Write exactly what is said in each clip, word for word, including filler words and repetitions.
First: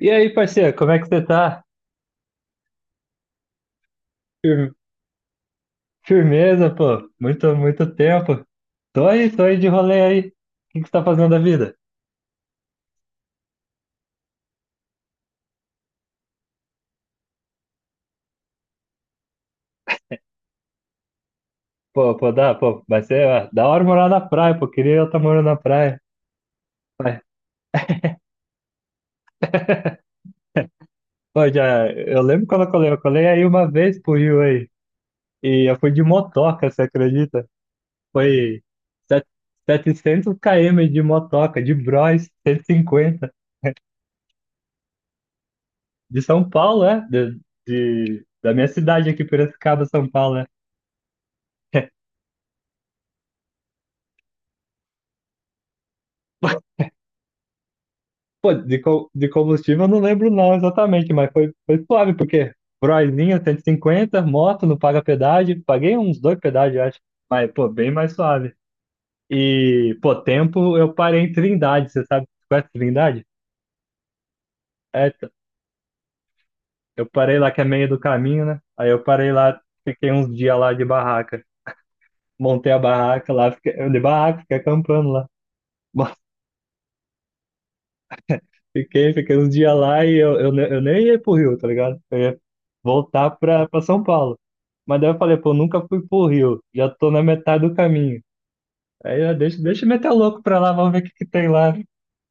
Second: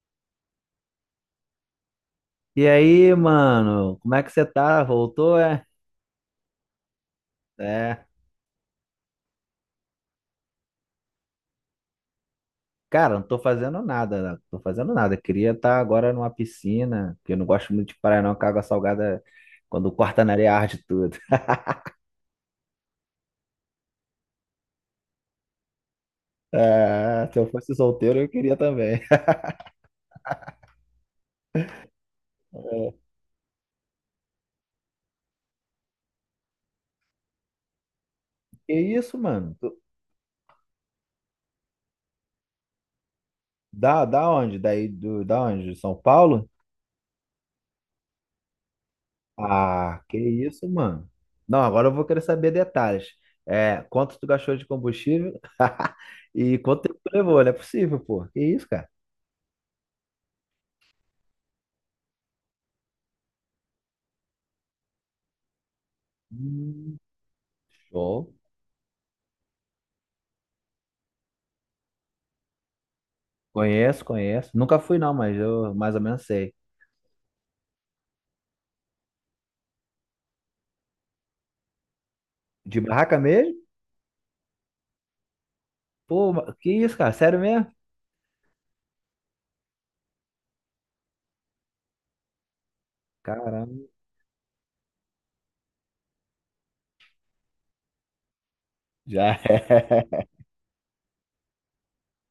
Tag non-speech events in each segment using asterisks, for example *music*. E aí, parceiro, como é que você tá? E aí, mano, como é que você Fir- tá? Voltou, é? Firmeza, pô. Muito, muito É. tempo. Tô aí, tô aí de rolê aí. O que que você tá fazendo da vida? Cara, não tô fazendo nada, não tô fazendo nada. Queria estar agora numa piscina, porque eu não gosto muito de praia, não, que a água salgada, quando corta na areia, arde tudo. *laughs* Pô, pô, dá, pô, vai ser ó, da hora morar na praia, pô. Queria eu estar morando na praia. Mas, É, se eu fosse solteiro, eu queria também. pô, já, eu lembro quando eu colei. Eu colei aí uma vez pro Rio aí. E eu fui de motoca, você acredita? Foi Que isso, set- mano? Tu- setecentos km de motoca, de Bros, cento e cinquenta. Da, da onde? Daí do, da onde? De São De São Paulo? Paulo, é? De, de- da minha cidade aqui, Piracicaba, Ah, São que Paulo, é. isso, mano? Não, agora eu *laughs* vou querer saber detalhes. É, quanto tu gastou de combustível? *laughs* E quanto tempo tu levou? Não é possível, pô. Que Pô, isso, de, cara? co- de combustível eu não lembro não exatamente, mas foi, foi suave, porque Broizinho cento e cinquenta, moto, não paga pedágio. Paguei uns dois pedágios, eu Hum. acho, mas, pô, bem mais Show. suave. E, pô, tempo eu parei em Trindade. Você sabe, conhece Trindade? Conheço, conheço. Nunca fui É, não, t- mas eu mais ou menos sei. eu parei lá que é meio do caminho, né? Aí eu parei lá, fiquei uns dias lá de barraca, montei a De barraca barraca lá, mesmo? fiquei, de barraca, fiquei acampando lá. Pô, ma- que isso, cara? Sério mesmo? Fiquei, fiquei uns dias lá e eu, eu, ne- eu nem ia pro Rio, tá ligado? Eu ia voltar pra, Caramba, pra São Paulo. Mas daí eu falei, pô, nunca fui pro Rio, já tô na metade do caminho. Aí eu: "Ah, já deixa, deixa eu é. meter o *laughs* louco pra lá, vamos ver o que que tem lá."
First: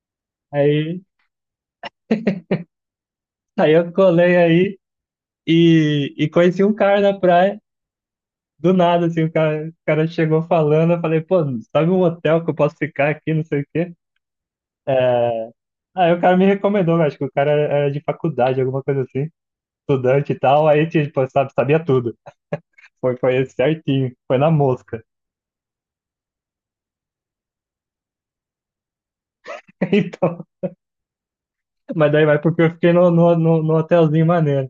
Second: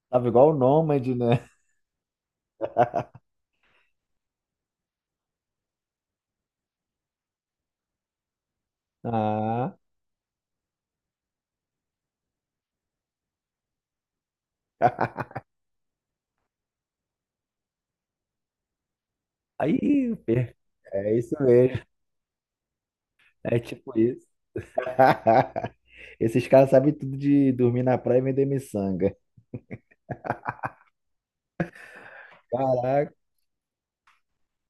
Tava igual o Aí, Nômade, né? aí eu colei aí e, e conheci um cara na praia, do nada, assim. O cara, o Ah, cara chegou falando, eu falei, pô, sabe um hotel que eu posso ficar aqui, não sei o quê? É, aí o cara me recomendou. Eu acho que o cara era era de faculdade, alguma coisa assim, aí, estudante e per- tal. Aí é tipo, isso sabe, mesmo. sabia tudo. Foi, foi esse É tipo certinho, isso. foi na mosca. *laughs* *laughs* Esses caras sabem tudo de dormir na praia e vender miçanga. Então, mas daí vai porque eu fiquei no, Caraca. no, no, no hotelzinho maneiro.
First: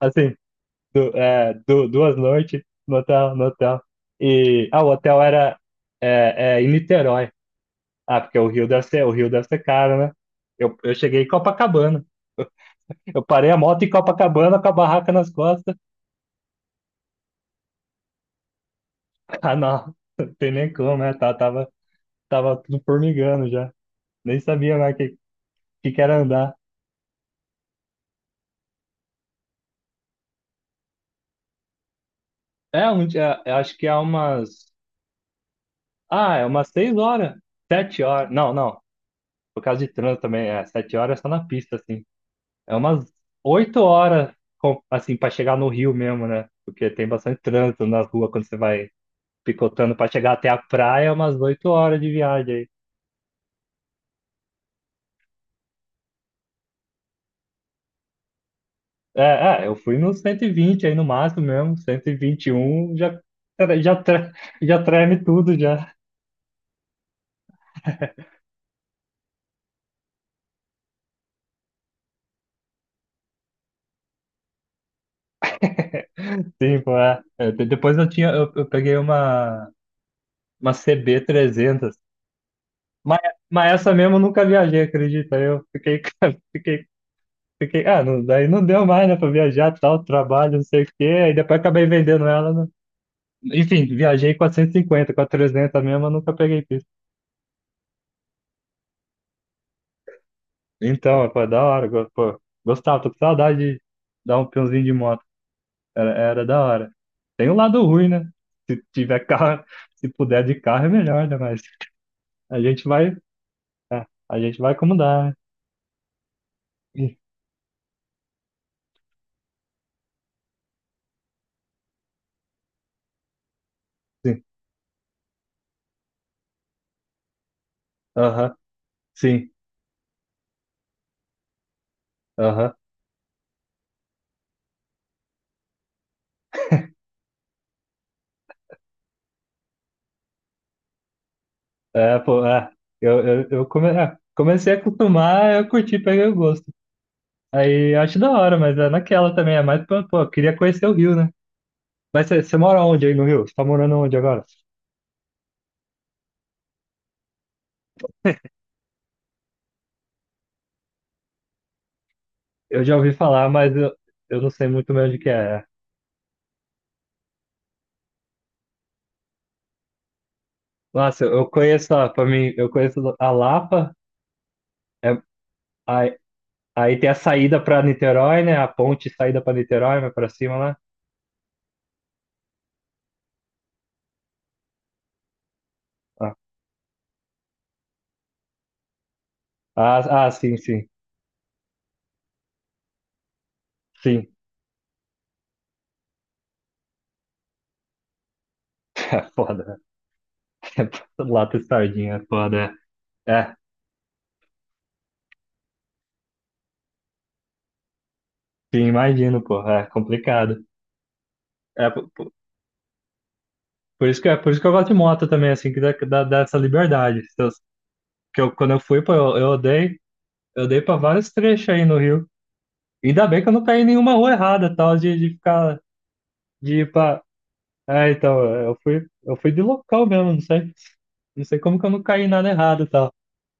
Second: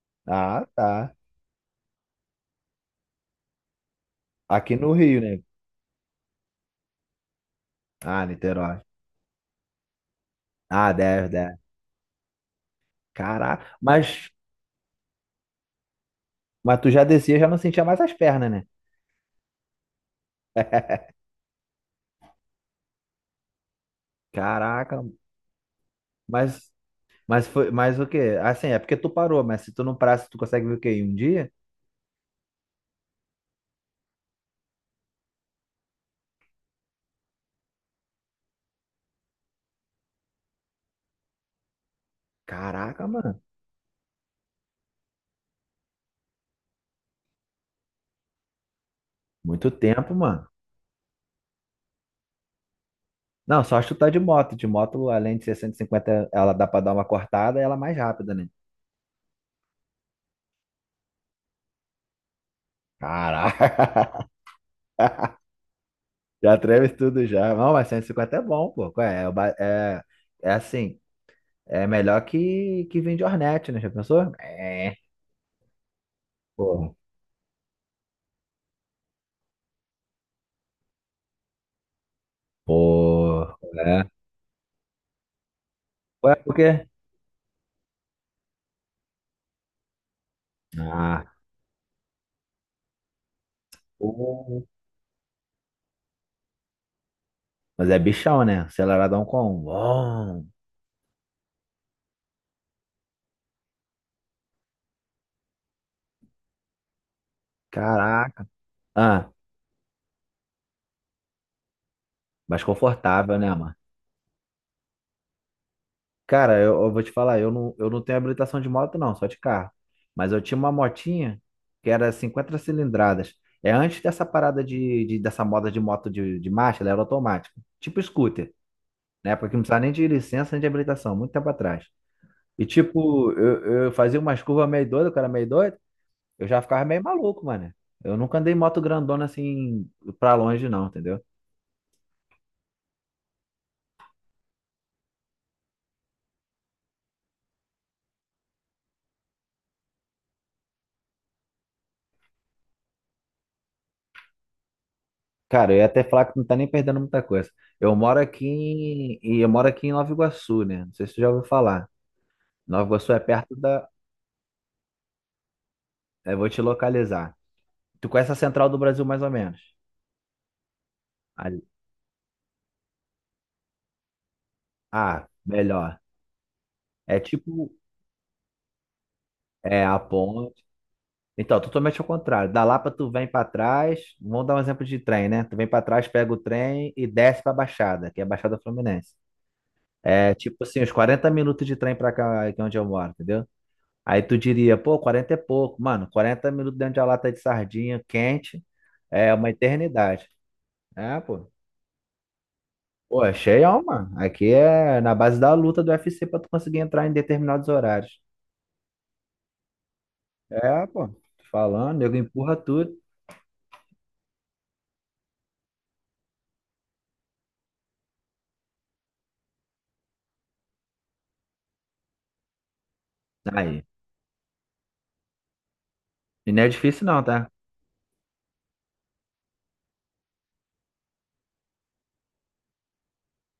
Assim, Ah, du, tá. é, du, duas noites no hotel, no hotel. E Aqui ah, o no hotel Rio, né? era é, é em Niterói. Ah, Ah, porque o Rio Niterói. deve ser, o Rio deve ser caro, né? Eu, Ah, eu cheguei em deve, deve. Copacabana. Eu parei a Caraca. moto em Mas, Copacabana com a barraca nas costas. mas tu já descia, já não sentia mais as pernas, né? *laughs* Ah, não, não tem nem como, né? Tava, tava, tava tudo formigando já. Nem sabia mais o Caraca, que, que, que era andar. Mas, mas foi, mas o quê? Assim, é porque tu parou, mas se tu não parar, se tu consegue ver o quê? Em um dia? É, um, dia- eu acho que há umas. Ah, é umas seis horas. Sete horas. Não, não. Por causa de trânsito também. É, sete horas é só na pista, assim. É umas Caraca, mano. oito horas, com- assim, pra chegar no Rio mesmo, né? Porque tem bastante trânsito nas ruas quando você vai Muito picotando pra tempo, chegar mano. até a praia. É umas oito horas de viagem aí. Não, só chutar de moto. De moto, além de ser cento e cinquenta ela dá pra dar uma cortada e ela é mais rápida, né? É, é, eu fui no cento e vinte aí no máximo mesmo. cento e vinte e um já, já, Caraca. tre- já treme *laughs* tudo já. Já treme tudo já. Não, mas cento e cinquenta é bom, pô. Qual É, É o ba- é, é assim, é melhor que, que vir de Hornet, né? Já pensou? É, Sim, pô. pô, é. É, de- Depois eu tinha, eu, eu peguei uma, uma C B trezentos. Mas, Pô, mas essa é. mesmo eu nunca viajei, acredita? Eu fiquei, Ué, *laughs* por quê? fiquei, fiquei, ah, não, daí não deu mais, né, pra viajar, tal, trabalho, não sei o quê. Ah. Aí depois acabei vendendo ela, né? Enfim, viajei com a cento e cinquenta. Com a trezentos mesmo, eu nunca peguei pista. Mas é bichão, né? Aceleradão com um. Bom. Então, foi da hora. go- pô, gostava, tô com saudade de dar um peãozinho de moto. Era, era da hora. Tem um lado ruim, né? Caraca. Se tiver Ah, carro, *laughs* se puder de carro é melhor, né, mas a mais gente vai, confortável, né, mano? é, a gente vai como dá, né? Cara, eu, eu vou te falar, eu não, eu não tenho habilitação de moto, não, só de carro. Mas eu tinha uma motinha que era cinquenta cilindradas. É antes dessa Sim, parada de, de- dessa moda de moto de, de marcha, ela era automática. Tipo scooter, aham, né? sim, Porque não precisava nem de licença nem de habilitação, muito tempo atrás. E aham. tipo, eu, eu fazia umas curvas meio doido, o cara meio doido, eu já ficava meio maluco, mano. Eu nunca andei em moto grandona assim pra longe, não, entendeu? É, pô, é. Eu, eu, eu come- é, comecei a acostumar, eu curti, peguei o gosto. Aí eu acho da hora, mas é naquela também. É mais, pra- pô, eu queria conhecer o Rio, né? Mas você você mora onde aí no Rio? Você tá morando onde agora? Cara, eu ia até falar que não tá nem perdendo muita coisa. Eu moro aqui em, e eu moro aqui em Nova Iguaçu, né? Não sei se tu já ouviu falar. Eu Nova já Iguaçu ouvi é falar, perto mas da. eu, eu não sei muito bem onde que é. Eu vou te localizar. Tu conhece a Central do Brasil mais ou menos? Nossa, eu, eu Ali- conheço, ó, pra mim, eu conheço a Lapa, é. Ah, melhor. aí, aí tem a É saída tipo. pra Niterói, né? A ponte saída pra É a Niterói, vai pra cima ponte. lá. Então, totalmente ao contrário. Da Lapa tu vem pra trás. Vamos dar um exemplo de trem, né? Tu vem pra trás, pega Ah, o trem e desce pra Baixada, que é a Baixada Fluminense. ah, ah, É sim, tipo assim, sim, uns quarenta minutos de trem pra cá, que é onde eu moro, entendeu? Aí sim. tu diria, pô, quarenta é pouco. Mano, quarenta minutos dentro de uma lata de sardinha quente *laughs* É é uma foda, eternidade. né? *laughs* É, pô. Lata e sardinha, é foda, Pô, é. é É, cheião, mano. Aqui é na base da luta do UFC pra tu conseguir entrar em determinados horários. sim, imagino, pô. É complicado. É, pô. Tô É, falando, po- nego po- empurra tudo. por isso que, é por isso que eu gosto de moto também, assim, que dá, que dá, dá essa liberdade. Se eu- que eu, quando eu fui, pô, eu, eu dei, eu dei pra vários trechos aí no Rio. Ainda bem que eu não caí Aí. em nenhuma rua errada, tal, de, de ficar, E não é de ir difícil pra... não, tá? É, então, eu fui, eu fui de local mesmo. não sei, não sei como que eu não caí em nada errado, tal.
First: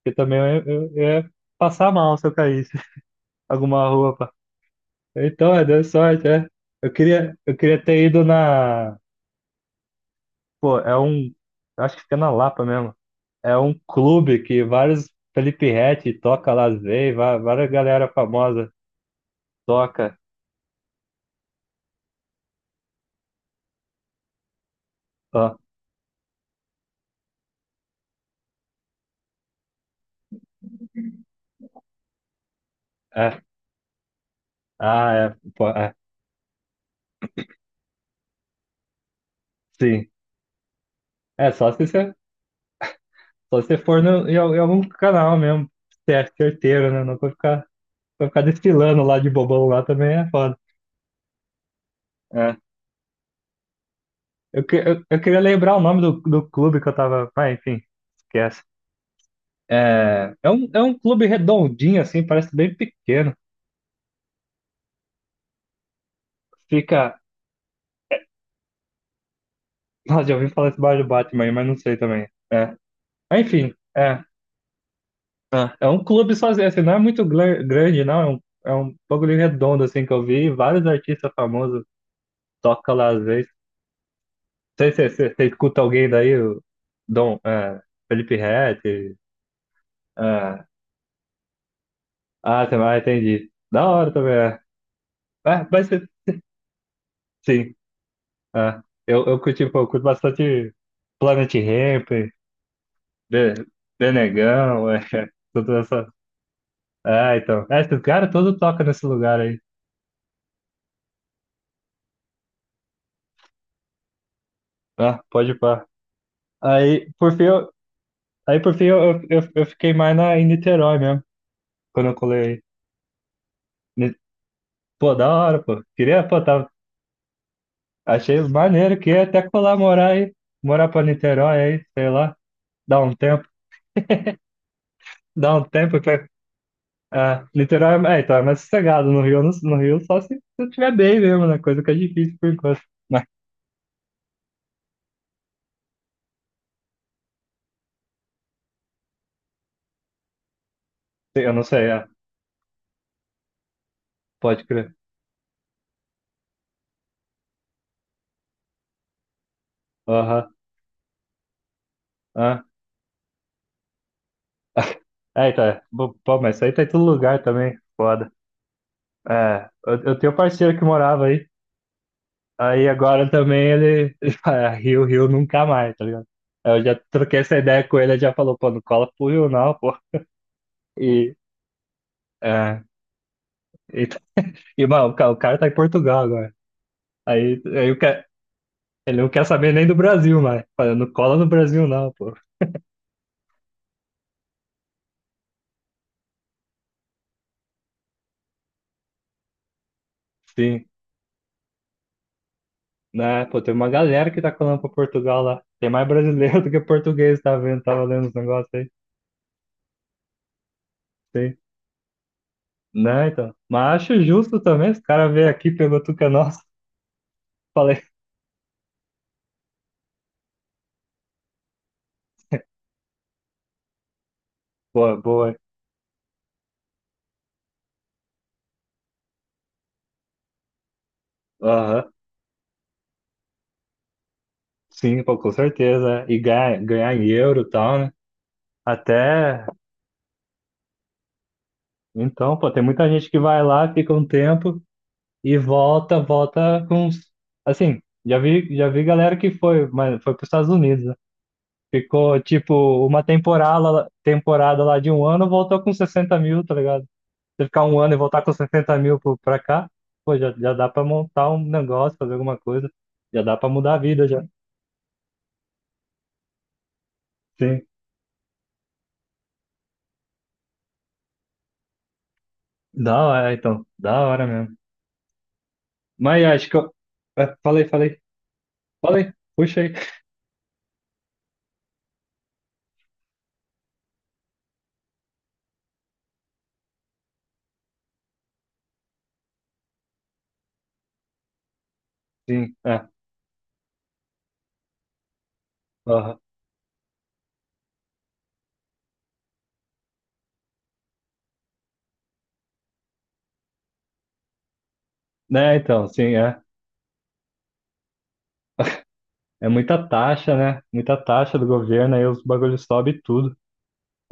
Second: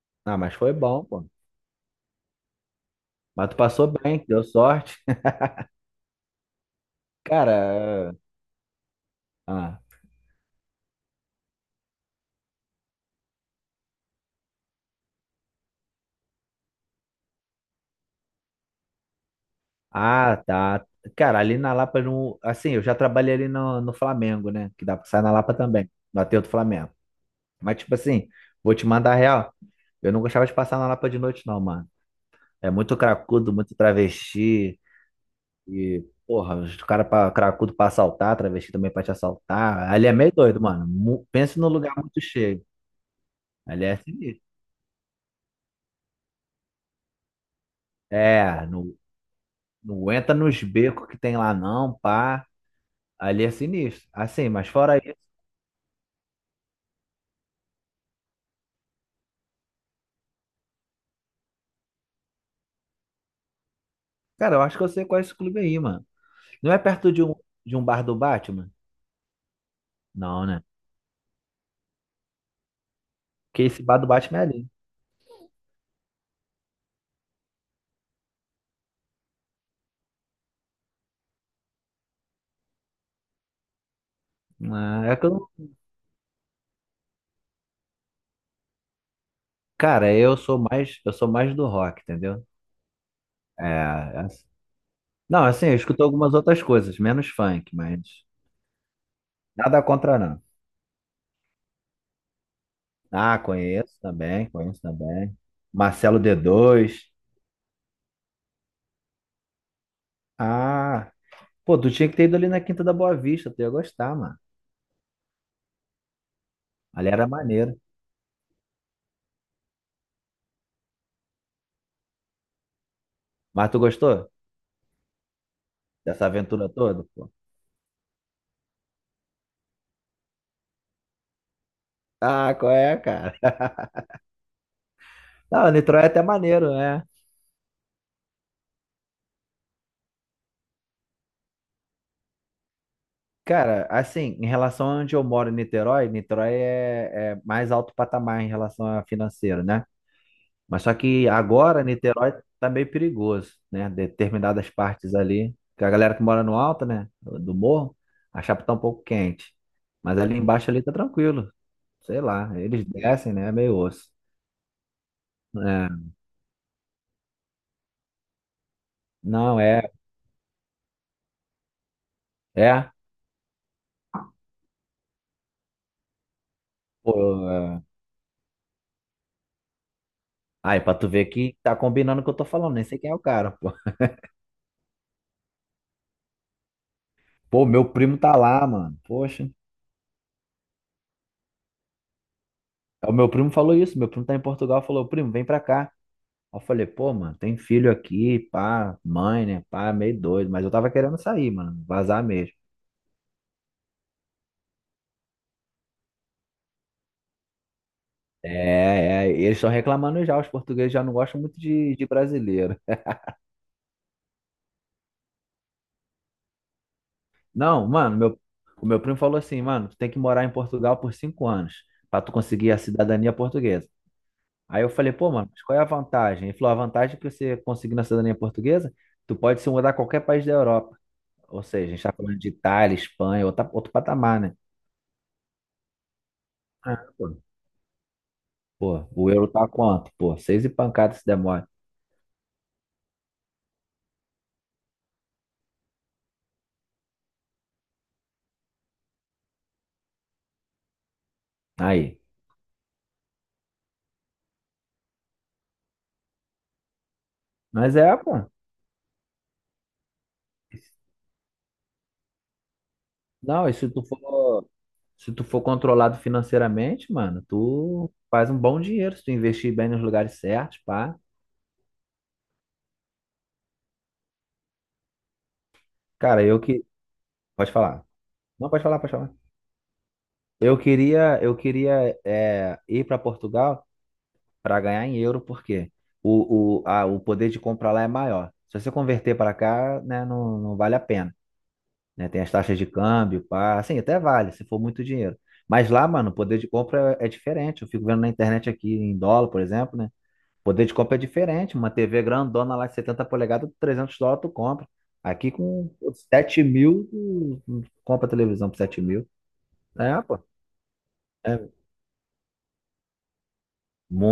Porque Ah, também mas eu, foi eu, eu bom, pô. ia passar mal se eu caísse *laughs* Mas tu passou alguma rua, bem, pá. deu sorte. Então, é, deu sorte, é. Eu *laughs* queria, eu queria ter Cara, ido na... ah, Pô, é um. Acho que fica na Lapa mesmo. É um clube que vários. Felipe Ret toca lá, às va- várias galera famosa toca. ah, tá. Cara, ali na Lapa, não, assim, eu já trabalhei ali no, no Flamengo, né? Que dá pra sair na Lapa Ó, também, no Aterro do Flamengo. Mas, tipo assim, vou te mandar real. Eu não gostava de passar na Lapa de noite, não, mano. É muito é. cracudo, muito travesti. Ah, é. Pô, é. E, porra, os cara pra cracudo pra assaltar, travesti também pra te assaltar. Ali Sim. é meio doido, mano. Mu- É, Pensa num só se lugar você, muito cheio. só se você Ali é for no, em, al- sinistro. em algum canal mesmo. Você é certeiro, né? Não vai ficar, vai ficar É, não, desfilando lá de bobão lá não também é entra foda. nos becos que tem lá, não, pá. É. Ali é sinistro. Assim, Eu, mas que- fora eu, isso, eu queria lembrar o nome do, do clube que eu tava. Ah, enfim, esquece. É, é um, é um clube redondinho, assim, parece bem pequeno. cara, eu acho que eu sei qual é esse clube aí, mano. Não é perto Fica. de um, de um bar do Batman? *laughs* Nossa, já Não, ouvi né? falar esse bar do Batman aí, mas não sei também. É. Mas, Porque enfim, esse bar do é. Batman é ali. Ah, é um clube sozinho, assim, não é muito gla- grande, não. É um, é um bagulho redondo, assim, que eu vi. Vários artistas famosos tocam lá às vezes. Não sei Ah, se é que você se, se eu. escuta alguém daí, o Dom, é, Felipe Ret. Cara, eu sou É. mais, eu sou mais do rock, entendeu? Ah, você vai, entendi. É, Da hora é- também, assim. é. Não, assim, É, eu mas escuto se- algumas outras coisas, menos funk, sim, mas é. Eu, eu curti, pô, nada eu curto contra não. bastante Planet Hemp, Ah, Be- conheço também, conheço Benegão, é, *laughs* também. toda essa. Marcelo D dois. É, então. É, esse cara todo toca nesse lugar aí. Ah, pô, tu tinha que ter ido ali na Quinta da Boa Vista, tu ia gostar, mano. Ah, pode pá. Ali Aí, era por fim, eu, maneiro. aí, por fim, eu, eu, eu fiquei mais na, em Niterói mesmo, quando eu colei aí. Mas tu Ni- gostou Pô, da hora, pô. dessa Queria, pô, aventura tava, toda, pô? achei maneiro, queria até colar morar aí, morar pra Niterói aí, sei lá, Ah, qual é, dá um cara? tempo, *laughs* dá um Não, tempo Niterói é até que... maneiro, né? É, Niterói, é, então, é mais sossegado. No Rio, no, no Rio só se, se eu tiver bem mesmo, né, coisa que é difícil por enquanto. Mas, Cara, assim, em relação a onde eu moro, em Niterói, Niterói é, é mais alto patamar em relação a financeiro, né? Mas só que eu não agora sei, é, Niterói tá meio perigoso, né? pode Determinadas crer. partes ali, que a galera que mora no alto, né, do morro, a chapa tá um pouco quente. Mas ali Aham, embaixo ali tá tranquilo, sei lá, aham. eles descem, né, é meio osso. É, então, é. É, Bo- Pô, mas isso aí tá em todo lugar também, foda. não, É, é, eu, eu tenho um parceiro que morava aí. Aí é, agora também ele, *laughs* ele fala, "É, Rio, Rio nunca mais, tá ligado?" Aí eu já troquei pô, essa é. ideia com ele, ele já falou, pô, não cola pro Rio não, pô. Aí, pra tu ver E, que tá combinando o que eu tô falando, é, nem sei quem é o cara, pô. e, tá, e mano, o cara, o cara tá em Portugal agora. Aí, Pô, meu aí o primo ca- tá lá, mano, ele não quer poxa. saber nem do Brasil, mas fala, não cola no Brasil não, pô. O meu primo falou isso, meu primo tá em Portugal, falou, primo, vem pra cá. Aí eu falei, pô, mano, tem filho aqui, pá, mãe, né? Pá, meio doido. Mas eu Sim, tava querendo sair, mano, vazar mesmo. né, pô, tem uma galera que tá colando pra Portugal lá. Tem mais brasileiro *laughs* do que português, tá vendo? Tava lendo os negócios aí. É, é, eles estão reclamando já, os portugueses já não gostam Sim. muito de, de brasileiro. Né, então. Mas acho justo também. Os caras veio aqui, pegou tudo que é nosso. Não, Falei. mano, meu, o meu primo falou assim, mano, tu tem que morar em Portugal por cinco anos pra tu conseguir a *laughs* cidadania portuguesa. Aí eu falei, Boa, pô, mano, boa. mas qual é a vantagem? Ele falou, a vantagem é que você conseguindo a cidadania portuguesa, tu pode se mudar a qualquer país da Europa. Ou seja, a gente Aham. tá falando de Itália, Espanha, outra, outro patamar, né? Sim, pô, com certeza, né, e ganhar, Ah, ganhar em pô. euro e tal, né? Pô, o euro Até. tá quanto? Pô, seis e pancada se demora. Então, pô, tem muita gente que vai lá, fica um tempo e volta, volta com uns... Assim, já vi, já vi galera que foi, mas foi para os Estados Unidos, né? Aí. Ficou, tipo, uma temporada, temporada lá de um ano, voltou com sessenta mil, tá ligado? Você ficar Mas um ano é, e voltar pô. com sessenta mil pro- pra cá, pô, já, já dá pra montar um negócio, fazer alguma coisa. Já dá pra Não, e se mudar a tu vida já. for, se tu for controlado financeiramente, mano, Sim. tu faz um bom dinheiro se tu investir bem nos lugares certos, pá. Da hora, então. Da hora mesmo. Mas Cara, eu acho que que. eu. É, Pode falei, falar. falei. Não, pode falar, pode Falei. falar. Puxa aí. Eu queria, eu queria é, ir para Portugal para ganhar em euro, porque o, o, a, o poder de compra lá é maior. Se você converter para cá, né, não, não vale a pena. Né? Tem *laughs* as Sim, taxas de é. câmbio, pá, assim, até vale, se for muito dinheiro. Mas lá, mano, o Aham. poder de compra é é diferente. Eu fico vendo na internet aqui em dólar, por exemplo, né? O poder de compra é diferente. Uma T V grandona lá de setenta polegadas, trezentos dólares tu compra. Aqui Né, com então, sim, é. sete mil, tu tu compra televisão por sete mil. É muita É, pô, taxa, né? Muita taxa do é governo, aí os bagulhos sobem tudo.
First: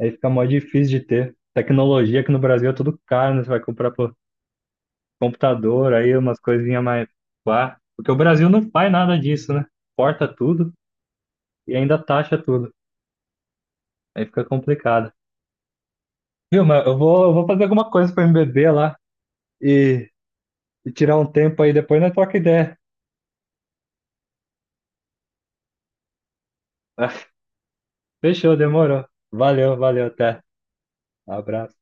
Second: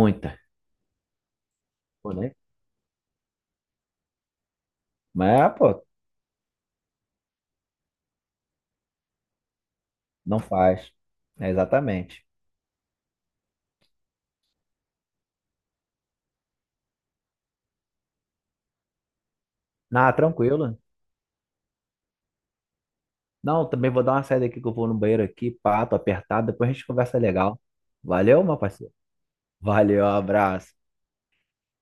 Aí fica mó difícil de ter. Pô, Tecnologia aqui né? no Brasil é tudo caro, né? Você vai comprar pô, Mas, é, pô, computador, aí umas coisinhas mais. Pá. Porque o Brasil não faz nada disso, né? Porta não tudo. faz. É E ainda exatamente. taxa tudo. Aí fica complicado. Viu, mas eu vou, eu vou fazer alguma coisa pra me beber lá e, Ah, tranquilo. e tirar um tempo aí, depois nós troca ideia. Não, também vou dar uma saída aqui que eu vou no banheiro aqui, pato apertado. Depois a gente conversa *laughs* legal. Valeu, Fechou, meu parceiro. demorou. Valeu, Valeu, valeu, até. abraço. Abraço.